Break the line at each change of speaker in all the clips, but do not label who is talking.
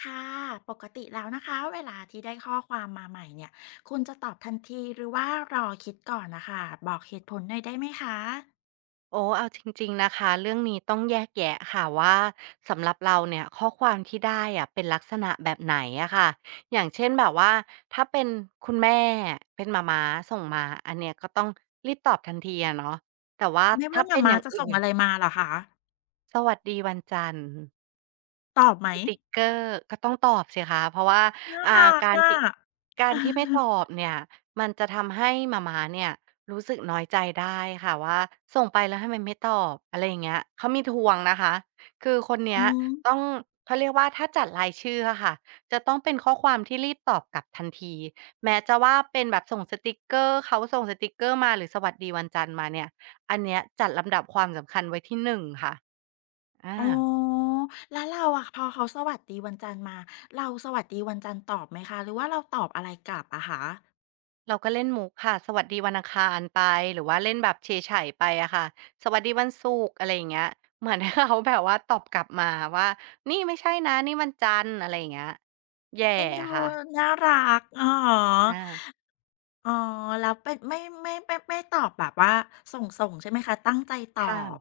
ค่ะปกติแล้วนะคะเวลาที่ได้ข้อความมาใหม่เนี่ยคุณจะตอบทันทีหรือว่ารอคิดก่อนนะคะบอกเหตุผลหน่อยได้ไหมคะ
โอ้เอาจริงๆนะคะเรื่องนี้ต้องแยกแยะค่ะว่าสำหรับเราเนี่ยข้อความที่ได้อะเป็นลักษณะแบบไหนอะค่ะอย่างเช่นแบบว่าถ้าเป็นคุณแม่เป็นม่าม้าส่งมาอันเนี้ยก็ต้องรีบตอบทันทีอะเนาะแต่ว่า
ไม่ว่า
ถ้า
หม่า
เป็นอ
ม้า
ย่าง
จะ
อื่
ส่ง
น
อะไรมาเหรอคะ
สวัสดีวันจันทร์
ตอบไหม
สติกเกอร์ก็ต้องตอบสิคะเพราะว่า
น่า
อ่า
รัก
การ
อะ
ที่การที่ไม่ตอบ เนี่ยมันจะทำให้หม่าม้าเนี่ยรู้สึกน้อยใจได้ค่ะว่าส่งไปแล้วทำไมไม่ตอบอะไรอย่างเงี้ยเขามีทวงนะคะคือคนเนี้
อื
ย
ม
ต้องเขาเรียกว่าถ้าจัดรายชื่ออะค่ะจะต้องเป็นข้อความที่รีบตอบกลับทันทีแม้จะว่าเป็นแบบส่งสติกเกอร์เขาส่งสติกเกอร์มาหรือสวัสดีวันจันทร์มาเนี่ยอันเนี้ยจัดลำดับความสำคัญไว้ที่1ค่ะอา
อ๋อแล้วเราอะพอเขาสวัสดีวันจันทร์มาเราสวัสดีวันจันทร์ตอบไหมคะหรือว่าเราตอบอะไรกลับอะคะ
เราก็เล่นมุกค่ะสวัสดีวันอังคารไปหรือว่าเล่นแบบเฉยๆไปอะค่ะสวัสดีวันศุกร์อะไรอย่างเงี้ยเหมือน เขาแบบว่าตอบกลับมาว่านี่ไม่ใช่นะนี่วันจันทร์อะไรอย่างเงี้ยแย่
เอ็นดู
ค่ะ
น่ารักอ๋อ
อา
อ๋อแล้วเป็นไม่ตอบแบบว่าส่งๆใช่ไหมคะตั้งใจตอ
ค่ะ
บ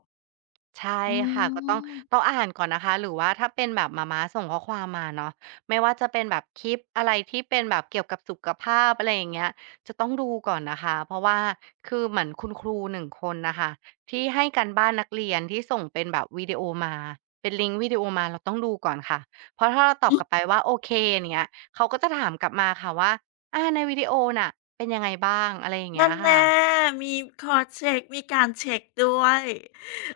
ใช่
อื
ค่ะก็ต้อง
ม
อ่านก่อนนะคะหรือว่าถ้าเป็นแบบมาส่งข้อความมาเนาะไม่ว่าจะเป็นแบบคลิปอะไรที่เป็นแบบเกี่ยวกับสุขภาพอะไรอย่างเงี้ยจะต้องดูก่อนนะคะเพราะว่าคือเหมือนคุณครูหนึ่งคนนะคะที่ให้การบ้านนักเรียนที่ส่งเป็นแบบวิดีโอมาเป็นลิงก์วิดีโอมาเราต้องดูก่อนค่ะเพราะถ้าเราตอ
อื
บ
อ
กลับไปว่าโอเคอย่างเนี้ยเขาก็จะถามกลับมาค่ะว่าในวิดีโอน่ะเป็นยังไงบ้างอะไรอย่างเงี้
นั่
ย
นแน่
ค่ะ
มีคอเช็กมีการเช็กด้วย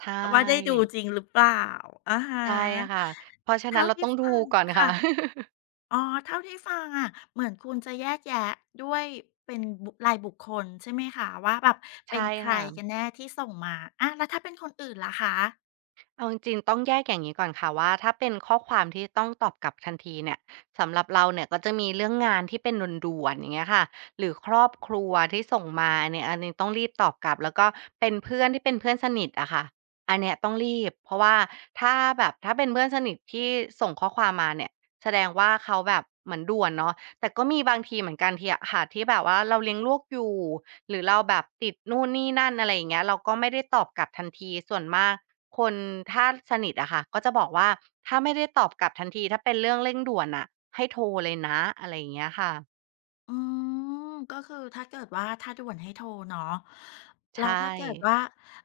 ใช่
ว่าได้ดูจริงหรือเปล่าอะฮะ
ใช่ค่ะ เพราะฉะนั้
เท่า
นเรา
ที่
ต้องดู
ฟัง
ก่อนค่ะ
ค่ะ อ๋อเท่าที่ฟังอะเหมือนคุณจะแยกแยะด้วยเป็นบุรายบุคคลใช่ไหมคะว่าแบบเป็น
ใช่
ใคร
ค่ะ
กันแน่ที่ส่งมาอาแล้วถ้าเป็นคนอื่นล่ะคะ
เอาจริงๆต้องแยกอย่างนี้ก่อนค่ะว่าถ้าเป็นข้อความที่ต้องตอบกลับทันทีเนี่ยสำหรับเราเนี่ยก็จะมีเรื่องงานที่เป็นด่วนๆอย่างเงี้ยค่ะหรือครอบครัวที่ส่งมาเนี่ยอันนี้ต้องรีบตอบกลับแล้วก็เป็นเพื่อนที่เป็นเพื่อนสนิทอะค่ะอันเนี้ยต้องรีบเพราะว่าถ้าแบบถ้าเป็นเพื่อนสนิทที่ส่งข้อความมาเนี่ยแสดงว่าเขาแบบเหมือนด่วนเนาะแต่ก็มีบางทีเหมือนกันที่อะค่ะที่แบบว่าเราเลี้ยงลูกอยู่หรือเราแบบติดนู่นนี่นั่นอะไรอย่างเงี้ยเราก็ไม่ได้ตอบกลับทันทีส่วนมาก คนถ้าสนิทอะค่ะก็จะบอกว่าถ้าไม่ได้ตอบกลับทันทีถ้าเป็นเรื่องเร่งด่วนน่ะให้โทรเลยนะอะไรอย่างเงี้ยค่ะ
อืมก็คือถ้าเกิดว่าถ้าด่วนให้โทรเนาะ
ใช
แล้วถ้า
่
เกิดว่า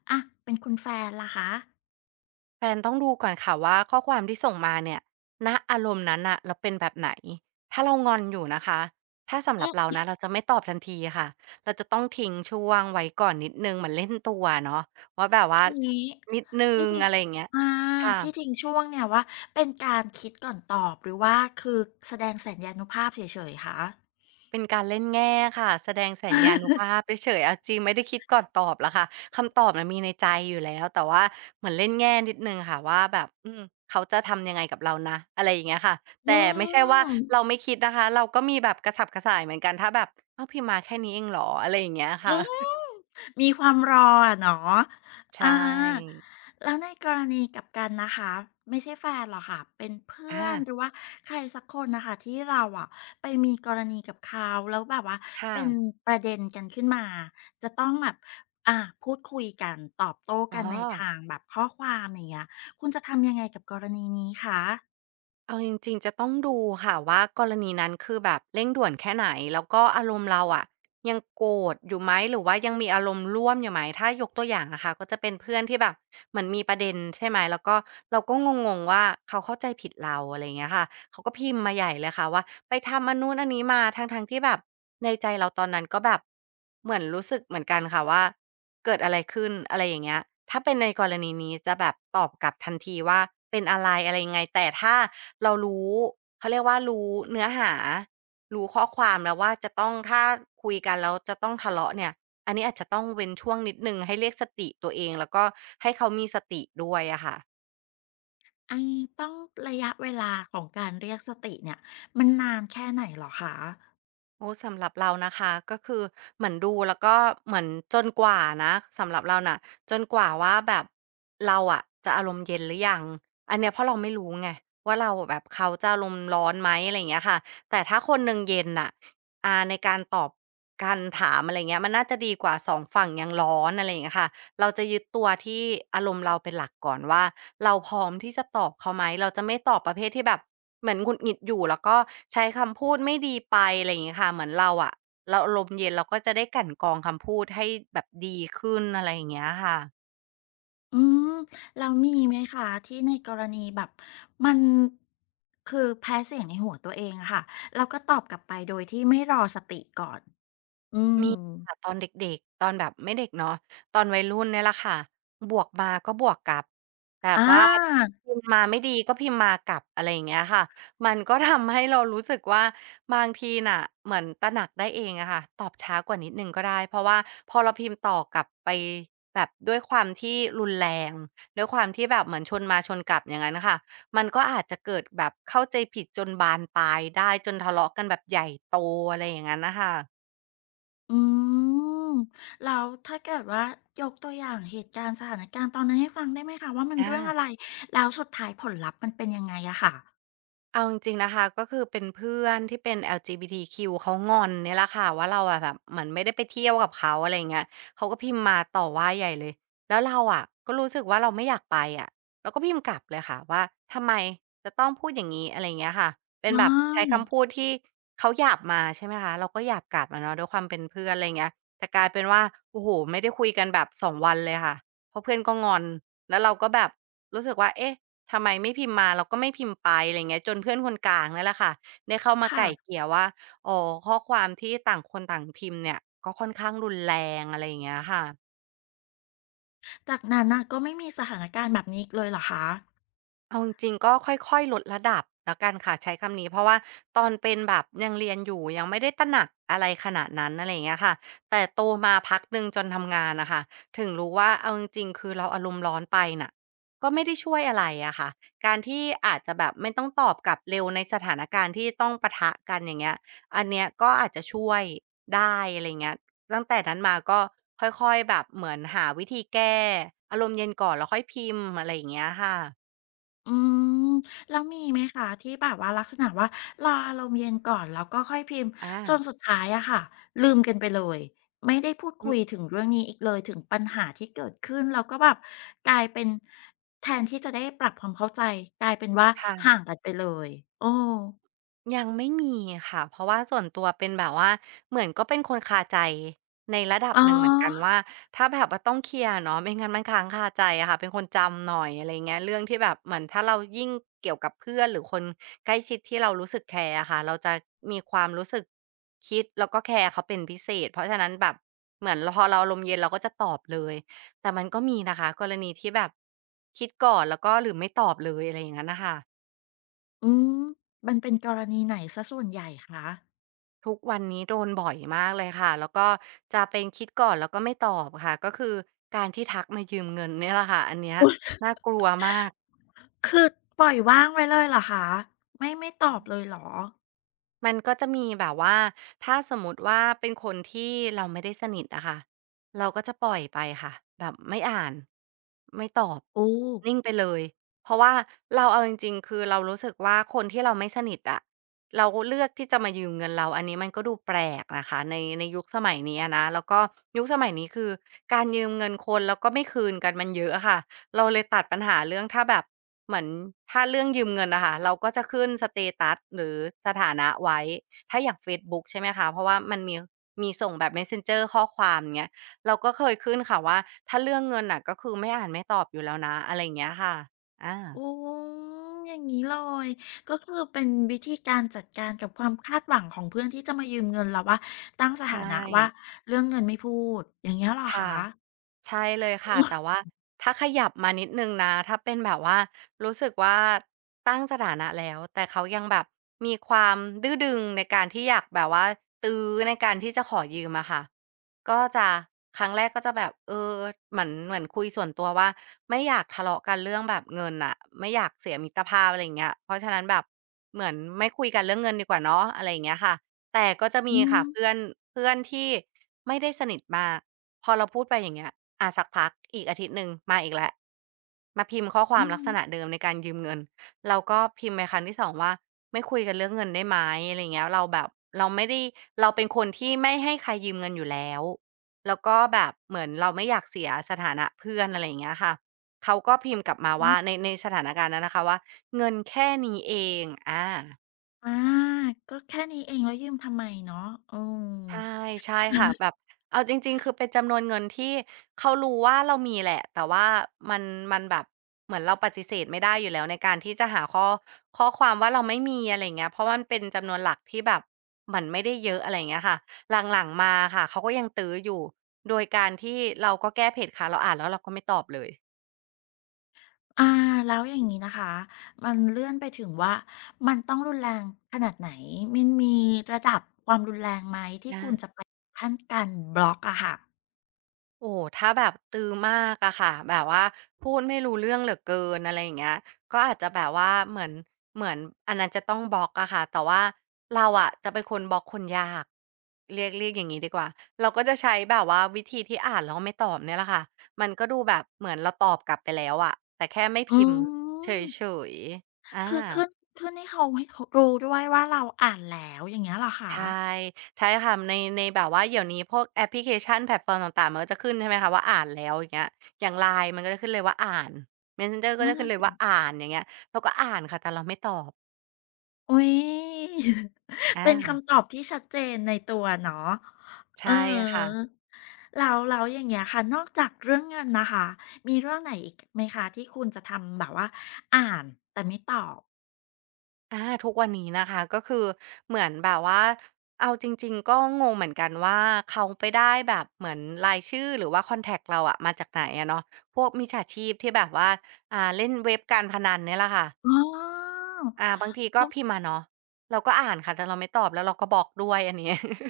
อะเป็นคุณแฟนล่ะคะ
แฟนต้องดูก่อนค่ะว่าข้อความที่ส่งมาเนี่ยณอารมณ์นั้นน่ะเราเป็นแบบไหนถ้าเรางอนอยู่นะคะถ้าสำห
อื
รับเรา
ม
นะเราจะไม่ตอบทันทีค่ะเราจะต้องทิ้งช่วงไว้ก่อนนิดหนึ่งเหมือนเล่นตัวอะเนาะว่าแบบว่า
อันนี้
นิดหนึ่
ที่
ง
ทิ้ง
อะไรอย่างเงี้ย
อา
ค
ที่ทิ้ง
่ะ
ช่วงเนี่ยว่าเป็นการคิดก่อนตอบหรือว่าคือแสดงสัญญานุภาพเฉยๆคะ
เป็นการเล่นแง่ค่ะแสดงสัญญานุภาพเฉยๆเอาจริงไม่ได้คิดก่อนตอบหรอกค่ะคำตอบน่ะมีในใจอยู่แล้วแต่ว่าเหมือนเล่นแง่นิดหนึ่งค่ะว่าแบบอืมเขาจะทำยังไงกับเรานะอะไรอย่างเงี้ยค่ะ
อื
แต่ไม่ใช่ว่า
ม
เราไม่คิดนะคะเราก็มีแบบกระฉับกระส่ายเหมือนกันถ้าแบบอ้าวพิมพ์มาแค่นี้เองเหรออะไรอย่างเงี้ย
อื
ค่ะ
ม มีความรออะเนาะอา
ใช่
แล้วในกรณีกลับกันนะคะไม่ใช่แฟนหรอกค่ะ เป็นเพื่
อา
อนหรือว่าใครสักคนน่ะค่ะที่เราอะไปมีกรณีกับเขาแล้วแบบว่า
ค่ะ
เป็นประเด็นกันขึ้นมาจะต้องแบบอ่าพูดคุยกันตอบโต้
อ๋อ
กันในทางแบบข้อความอย่างเงี้ยคุณจะทำยังไงกับกรณีนี้คะ
เอาจริงๆจะต้องดูค่ะว่ากรณีนั้นคือแบบเร่งด่วนแค่ไหนแล้วก็อารมณ์เราอะยังโกรธอยู่ไหมหรือว่ายังมีอารมณ์ร่วมอยู่ไหมถ้ายกตัวอย่างนะคะก็จะเป็นเพื่อนที่แบบเหมือนมีประเด็นใช่ไหมแล้วก็เราก็งงๆว่าเขาเข้าใจผิดเราอะไรอย่างเงี้ยค่ะเขาก็พิมพ์มาใหญ่เลยค่ะว่าไปทำอันนู้นอันนี้มาทั้งๆที่แบบในใจเราตอนนั้นก็แบบเหมือนรู้สึกเหมือนกันค่ะว่าเกิดอะไรขึ้นอะไรอย่างเงี้ยถ้าเป็นในกรณีนี้จะแบบตอบกลับทันทีว่าเป็นอะไรอะไรยังไงแต่ถ้า เรารู้เขาเรียกว่ารู้เนื้อหารู้ข้อความแล้วว่าจะต้องถ้าคุยกันแล้วจะต้องทะเลาะเนี่ยอันนี้อาจจะต้องเว้นช่วงนิดหนึ่งให้เรียกสติตัวเองแล้วก็ให้เขามีสติด้วยอะค่ะ
อาต้องระยะเวลาของการเรียกสติเนี่ยมันนานแค่ไหนเหรอคะ
โอ้สำหรับเรานะคะก็คือเหมือนดูแล้วก็เหมือนจนกว่านะสำหรับเราน่ะจนกว่าว่าแบบเราอะจะอารมณ์เย็นหรือยังอันเนี้ยเพราะเราไม่รู้ไงว่าเราแบบเขาจะอารมณ์ร้อนไหมอะไรอย่างเงี้ยค่ะแต่ถ้าคนหนึ่งเย็นน่ะในการตอบการถามอะไรเงี้ยมันน่าจะดีกว่าสองฝั่งยังร้อนอะไรอย่างเงี้ยค่ะเราจะยึดตัวที่อารมณ์เราเป็นหลักก่อนว่าเราพร้อมที่จะตอบเขาไหมเราจะไม่ตอบประเภทที่แบบ เหมือนหงุดหงิดอยู่แล้วก็ใช้คำพูดไม่ดีไปอะไรอย่างงี้ค่ะเหมือนเราอะเราอารมณ์เย็นเราก็จะได้กลั่นกรองคำพูดให้แบบดีขึ้นอะไรอย่างเงี้ยค่ะ
อืมแล้วมีไหมคะที่ในกรณีแบบมันคือแพ้เสียงในหัวตัวเองอะค่ะแล้วก็ตอบกลับไปโดยที่ไม่รอสติก่อนอื
มี
ม
ค่ะตอนเด็กๆตอนแบบไม่เด็กเนาะตอนวัยรุ่นเนี่ยแหละค่ะบวกมาก็บวกกลับแบ
อ
บว่า
า
พิมพ์มาไม่ดีก็พิมพ์มากลับอะไรอย่างเงี้ยค่ะมันก็ทำให้เรารู้สึกว่าบางทีน่ะเหมือนตระหนักได้เองอะค่ะตอบช้ากว่านิดหนึ่งก็ได้เพราะว่าพอเราพิมพ์ต่อกลับไปแบบด้วยความที่รุนแรงด้วยความที่แบบเหมือนชนมาชนกลับอย่างงั้นน่ะค่ะมันก็อาจจะเกิดแบบเข้าใจผิดจนบานปลายได้จนทะเลาะกันแบบใหญ่โตอะไรอย่างงั้นน่ะค่ะ
อืมแล้วถ้าเกิดว่ายกตัวอย่างเหตุการณ์สถานการณ์ตอนนั้นให้ฟังได้ไหมคะว่ามัน
อา
เรื่องอะไรแล้วสุดท้ายผลลัพธ์มันเป็นยังไงอะค่ะ
เอาจริงๆนะคะก็คือเป็นเพื่อนที่เป็น LGBTQ เขางอนเนี่ยแหละค่ะว่าเราอะแบบเหมือนไม่ได้ไปเที่ยวกับเขาอะไรงเงี้ยเขาก็พิมพ์มาต่อว่าใหญ่เลยแล้วเราอะก็รู้สึกว่าเราไม่อยากไปอะเราก็พิมพ์กลับเลยค่ะว่าทำไมจะต้องพูดอย่างนี้อะไรเงี้ยค่ะเป็น
อ
แบบใช้คำ
า
พูดที่เขาหยาบมาใช่ไหมคะเราก็หยาบกลับมาเนาะด้วยความเป็นเพื่อนอะไรเงี้ยแต่กลายเป็นว่าโอ้โหไม่ได้คุยกันแบบ2วันเลยค่ะเพราะเพื่อนก็งอนแล้วเราก็แบบรู้สึกว่าเอ๊ะ ทำไมไม่พิมพ์มาเราก็ไม่พิมพ์ไปอะไรเงี้ยจนเพื่อนคนกลางนี่นแหละค่ะได้เข้ามาไกล่เก
ค่ะ
ลี่ยว่าอ๋อข้อความที่ต่างคนต่างพิมพ์เนี่ยก็ค่อนข้างรุนแรงอะไรอย่างเงี้ยค่ะ
จากนั้นน่ะก็ไม่มีสถานการณ์แบบนี้อีกเลยเหรอคะ
เอาจริงๆก็ค่อยๆลดระดับแล้วกันค่ะใช้คำนี้เพราะว่าตอนเป็นแบบยังเรียนอยู่ยังไม่ได้ตระหนักอะไรขนาดนั้นอะไรอย่างเงี้ยค่ะแต่โตมาพักหนึ่งจนทำงานน่ะค่ะถึงรู้ว่าเอาจริงๆคือเราอารมณ์ร้อนไปน่ะก็ไม่ได้ช่วยอะไรอะค่ะการที่อาจจะแบบไม่ต้องตอบกลับเร็วในสถานการณ์ที่ต้องปะทะกันอย่างเงี้ยอันเนี้ยก็อาจจะช่วยได้อะไรอย่างเงี้ยตั้งแต่นั้นมาก็ค่อยๆแบบเหมือนหาวิธีแก้อารมณ์เย็นก่อนแล้วค่อยพิมพ์อะไรอย่างเงี้ยค่ะ
อืมแล้วมีไหมคะที่แบบว่าลักษณะว่ารออารมณ์เย็นก่อนแล้วก็ค่อยพิมพ์
อา
จนสุดท้ายอะค่ะลืมกันไปเลยไม่ได้พูด
อื
คุ
ม
ยถึงเรื่องนี้อีกเลยถึงปัญหาที่เกิดขึ้นแล้วก็แบบกลายเป็นแทนที่จะได้ปรับความเข้าใจกลายเป็นว่าห่าง
ค่ะ
กันไปเลยโอ้
ยังไม่มีค่ะเพราะว่าส่วนตัวเป็นแบบว่าเหมือนก็เป็นคนคาใจในระดับ
อ๋อ
หนึ่งเหมือนกันว่าถ้าแบบว่าต้องเคลียร์เนาะไม่งั้นมันค้างคาใจอะค่ะเป็นคนจำหน่อยอะไรเงี้ยเรื่องที่แบบเหมือนถ้าเรายิ่งเกี่ยวกับเพื่อนหรือคนใกล้ชิดที่เรารู้สึกแคร์อะค่ะเราจะมีความรู้สึกคิดแล้วก็แคร์เขาเป็นพิเศษเพราะฉะนั้นแบบเหมือนพอเราอารมณ์เย็นเราก็จะตอบเลยแต่มันก็มีนะคะกรณีที่แบบคิดก่อนแล้วก็หรือไม่ตอบเลยอะไรอย่างนั้นน่ะค่ะ
อืมมันเป็นกรณีไหนเสียส่วนใหญ่คะ
ทุกวันนี้โดนบ่อยมากเลยค่ะ แล้วก็จะเป็นคิดก่อนแล้วก็ไม่ตอบค่ะ ก็คือการที่ทักมายืมเงินเนี่ยแหละค่ะ อันเนี้ย
อุ๊ย
น่ากลัวมาก
คือปล่อยว่างไว้เลยเหรอคะไม่ตอบเลยเหรอ
มันก็จะมีแบบว่าถ้าสมมุติว่าเป็นคนที่เราไม่ได้สนิทอะค่ะเราก็จะปล่อยไปค่ะแบบไม่อ่านไม่ตอบ
โอ้
นิ่งไปเลยเพราะว่าเราเอาจริงๆคือเรารู้สึกว่าคนที่เราไม่สนิทอะเราเลือกที่จะมายืมเงินเราอันนี้มันก็ดูแปลกนะคะในยุคสมัยนี้อะนะแล้วก็ยุคสมัยนี้คือการยืมเงินคนแล้วก็ไม่คืนกันมันเยอะอะค่ะเราเลยตัดปัญหาเรื่องถ้าแบบ เหมือนถ้าเรื่องยืมเงินนะคะเราก็จะขึ้นสเตตัสหรือสถานะไว้ถ้าอย่างเฟซบุ๊กใช่ไหมคะเพราะว่ามันมีส่งแบบ Messenger ข้อความเงี้ยเราก็เคยขึ้นค่ะว่าถ้าเรื่องเงินน่ะก็คือไม่อ่านไม่ตอบอยู่แล้วนะอะไรอย่างเงี้ยค่ะอา
โอ้อย่างงี้เลยก็คือเป็นวิธีการจัดการกับความคาดหวังของเพื่อนที่จะมายืมเงินเราว่าตั้งสถา
ใช่
นะว่าเรื่องเงินไม่พูดอย่างเงี้ยเหรอคะ
ค่ะ ใช่เลยค่ะ
อ
แต่ว่าถ้าขยับมานิดหนึ่งนะถ้าเป็นแบบว่ารู้สึกว่าตั้งสถานะแล้วแต่เขายังแบบมีความดื้อดึงในการที่อยากแบบว่าตื้อในการที่จะขอยืมอะค่ะก็จะครั้งแรกก็จะแบบเหมือนคุยส่วนตัวว่าไม่อยากทะเลาะกันเรื่องแบบเงินอะไม่อยากเสียมิตรภาพอะไรอย่างเงี้ยเพราะฉะนั้นแบบเหมือนไม่คุยกันเรื่องเงินดีกว่าเนาะอะไรอย่างเงี้ยค่ะแต่ก็จะมี
ื
ค่ะ
ม
เพื่อนเพื่อนที่ไม่ได้สนิทมาก พอเราพูดไปอย่างเงี้ยสักพักอีกอาทิตย์หนึ่งมาอีกแล้วมาพิมพ์ข้อค
อื
วามลักษณะ
ม
เดิมในการยืมเงิน เราก็พิมพ์ไปครั้งที่2ว่าไม่คุยกันเรื่องเงินได้ไหมอะไรอย่างเงี้ยเราแบบเราไม่ได้เราเป็นคนที่ไม่ให้ใครยืมเงินอยู่แล้ว แล้วก็แบบเหมือนเราไม่อยากเสียสถานะเพื่อนอะไรอย่างเงี้ยค่ะเขาก็พิมพ์กลับมาว่าในสถานการณ์นั้นนะคะว่าเงินแค่นี้เองอา
อาก็แค่นี้เองแล้วยืมทำไมเนาะเออ
ใช่ใช่ค่ะแบบเอาจริงๆคือเป็นจำนวนเงินที่เขารู้ว่าเรามีแหละแต่ว่ามันมันแบบเหมือนเราปฏิเสธไม่ได้อยู่แล้วในการที่จะหาข้อข้อความว่าเราไม่มีอะไรอย่างเงี้ยเพราะมันเป็นจำนวนหลักที่แบบมันไม่ได้เยอะอะไรอย่างเงี้ยค่ะหลังๆมาค่ะเขาก็ยังตื้ออยู่โดยการที่เราก็แก้เพจค่ะเราอ่านแล้วเราก็ไม่ตอบเลย
อาแล้วอย่างงี้นะคะ มันเลื่อนไปถึงว่ามันต้องรุนแรงขนาดไหนมันมีระดับความรุนแรงไหมที่
อา
คุณจะไปขั้นการบล็อกอะค่ะ
โอ้ถ้าแบบตื้อมากอะค่ะแบบว่าพูดไม่รู้เรื่องเหลือเกินอะไรอย่างเงี้ยก็อาจจะแบบว่าเหมือนอันนั้นจะต้องบล็อกอะค่ะแต่ว่าเราอะจะเป็นคนบล็อกคนยากเรียกอย่างงี้ดีกว่า เราก็จะใช้แบบว่าวิธีที่อ่านแล้วไม่ตอบเนี่ยแหละค่ะมันก็ดูแบบเหมือนเราตอบกลับไปแล้วอะแต่แค่ไม่
อื
พิมพ์เฉ
ม
ยๆ
คือขึ้นให้เขาให้เขารู้ด้วยว่าเราอ่านแล้วอย่างเงี้ยเหรอคะ
ใช่ใช่ค่ะในแบบว่าเดี๋ยวนี้พวกแอปพลิเคชันแพลตฟอร์มต่างๆมันก็จะขึ้นใช่ไหมคะว่าอ่านแล้วอย่างเงี้ยอย่าง LINE มันก็จะขึ้นเลยว่าอ่าน Messenger ก็
นั่
จะ
น
ขึ้น
น่ะ
เลย
สิ
ว่าอ่านอย่างเงี้ยเราก็อ่านค่ะแต่เราไม่ตอบ
อุ๊ย
อา
เป็นคำตอบที่ชัดเจนในตัวเนาะเอื
ใช่
อฮ
ค่ะ
ึแล้วอย่างเงี้ยค่ะนอกจากเรื่องเงินนะคะมีเรื่องไหนอีกไหมคะที่คุณจะทำแบบว่าอ่านแต่ไม่ตอบ
อาทุกวันนี้นะคะก็คือเหมือนแบบว่าเอาจริงๆก็งงเหมือนกันว่าเขาไปได้แบบเหมือนรายชื่อหรือว่าคอนแท็กต์เราอะมาจากไหนอะเนาะพวกมิจฉาชีพที่แบบว่าเล่นเว็บการพนันเนี่ยแหละค่ะ
อ๋อ
บางทีก็พิมพ์มาเนาะเราก็อ่านค่ะแต่เราไม่ตอบแล้วเราก็บล็อกด้วยอันนี้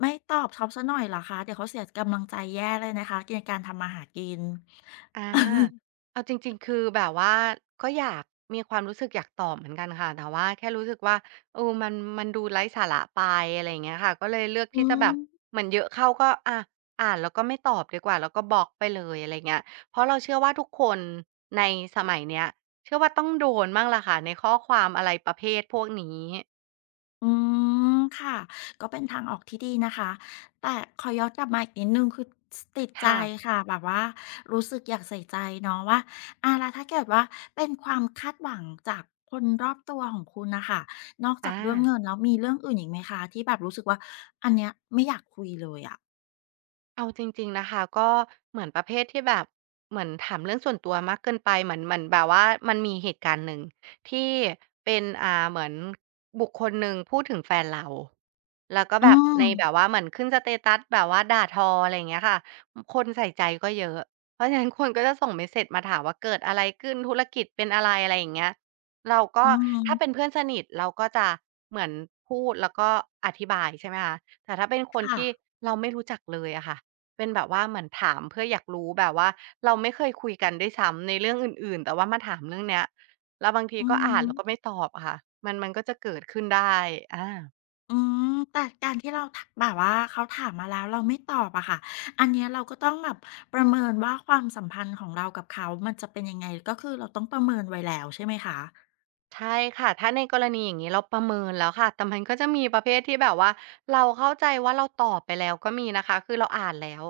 ไม่ตอบเขาสีหน่อยเหรอคะเดี๋ยวเขาเสียกำลังใจแย่เลยนะคะในการทำมาหากิน
อาเอาจริงๆคือแบบว่าก็อยากมีความรู้สึกอยากตอบเหมือนกันค่ะแต่ว่าแค่รู้สึกว่าเออมันมันดูไร้สาระไปอะไรอย่างเงี้ยค่ะก็เลยเลือก
อื
ที่จะแบ
ม
บเหมือนเยอะเข้าก็อะอ่านแล้วก็ไม่ตอบดีกว่าแล้วก็บล็อกไปเลยอะไรเงี้ยเพราะเราเชื่อว่าทุกคนในสมัยเนี้ยเชื่อว่าต้องโดนบ้างละค่ะในข้อความอะไรประเภทพวกนี้
อืมค่ะก็เป็นทางออกที่ดีนะคะแต่ขอย้อนกลับมาอีกนิดนึงคือสติดใจ
ค่ะ
ค่ะแบบว่ารู้สึกอยากใส่ใจเนาะว่าอาแล้วถ้าเกิดว่าเป็นความคาดหวังจากคนรอบตัวของคุณน่ะค่ะนอกจากเรื่อง
อา
เงินแล้วมีเรื่องอื่นอีกไหมคะที่แบบรู้สึกว่าอันเนี้ยไม่อยากคุยเลยอะ
เอาจริงๆนะคะก็เหมือนประเภทที่แบบเหมือนถามเรื่องส่วนตัวมากเกินไปเหมือนแบบว่ามันมีเหตุการณ์หนึ่งที่เป็นเหมือนบุคคลหนึ่งพูดถึงแฟนเราแล้วก็
อื
แบบ
ม
ในแบบว่าเหมือนขึ้นสเตตัสแบบว่าด่าทออะไรอย่างเงี้ยค่ะคนใส่ใจก็เยอะเพราะฉะนั้นคนก็จะส่งเมสเซจมาถามว่าเกิดอะไรขึ้นธุรกิจเป็นอะไรอะไรอย่างเงี้ยเรา
อื
ก็ถ้าเป็น
ม
เพื่อนสนิทเราก็จะเหมือนพูดแล้วก็อธิบายใช่ไหมคะแต่ถ้าเป็นคน
ค่ะ
ที่เราไม่รู้จักเลยอะค่ะ เป็นแบบว่าเหมือนถามเพื่ออยากรู้แบบว่าเราไม่เคยคุยกันด้วยซ้ำในเรื่องอื่นๆแต่ว่ามาถามเรื่องเนี้ยแล้วบางที
อือ
ก็
ฮึ
อ่านแล้วก็ไม่ตอบอะค่ะมันก็จะเกิดขึ้นได้อา
อืมแต่การที่เราถามแบบว่าเขาถามมาแล้วเราไม่ตอบอะค่ะอันเนี้ยเราก็ต้องแบบประเมินว่าความสัมพันธ์ของเรากับเขา มันจะเป็นยังไงก็คือเราต้องประเมินไว้แล้วใช่ไหมคะ
ใช่ค่ะถ้าในกรณีอย่างนี้เราประเมินแล้วค่ะแต่มันก็จะมีประเภทที่แบบว่าเราเข้าใจว่าเราตอบไปแล้วก็มีนะคะคือเราอ่านแล้ว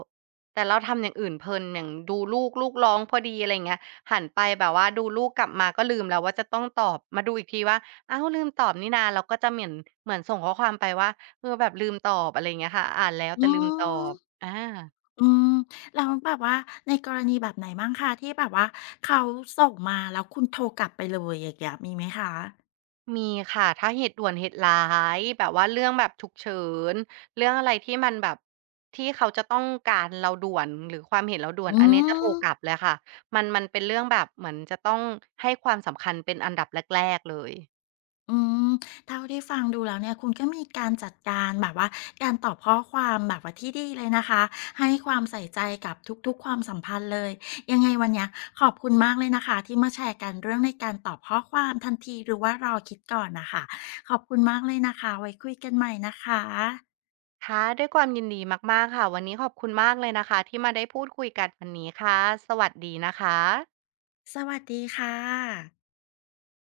แต่เราทำอย่างอื่นเพลินอย่างดูลูกลูกร้องพอดีอะไรอย่างเงี้ยหันไปแบบว่าดูลูกกลับมาก็ลืมแล้วว่าจะต้องตอบมาดูอีกทีว่าอ้าวลืมตอบนี่นาเราก็จะเหมือนส่งข้อความไปว่าแบบลืมตอบอะไรอย่างเงี้ยค่ะอ่านแล้ว
อื
แต่ลื
ม
มตอบอา
อืมแล้วแบบว่าในกรณีแบบไหนบ้างคะที่แบบว่าเขาส่งมาแล้วคุณโทรกลับไปเลยอย่างเงี้ยมีไหมคะ
มีค่ะถ้าเหตุด่วนเหตุร้ายแบบว่าเรื่องแบบฉุกเฉินเรื่องอะไรที่มันแบบที่เขาจะต้องการเราด่วนหรือความเห็นเราด่วน
อื
อันนี้จะโทรกลั
ม
บเลยค่ะมันเป็นเรื่องแบบเหมือนจะต้องให้ความสำคัญเป็นอันดับแรกๆเลย
อืมเท่าที่ฟังดูแล้วเนี่ยคุณก็มีการจัดการแบบว่าการตอบข้อความแบบว่าที่ดีเลยนะคะให้ความใส่ใจกับทุกๆความสัมพันธ์เลยยังไงวันเนี้ยขอบคุณมากเลยนะคะที่มาแชร์กันเรื่องในการตอบข้อความทันทีหรือว่ารอคิดก่อนนะคะขอบคุณมากเลยนะคะไว้คุยกันใหม่นะคะ
ค่ะด้วยความยินดีมากๆค่ะวันนี้ขอบคุณมากเลยนะคะที่มาได้พูดคุยกันวันนี้ค่ะสวัสดีนะคะ
สวัสดีค่ะ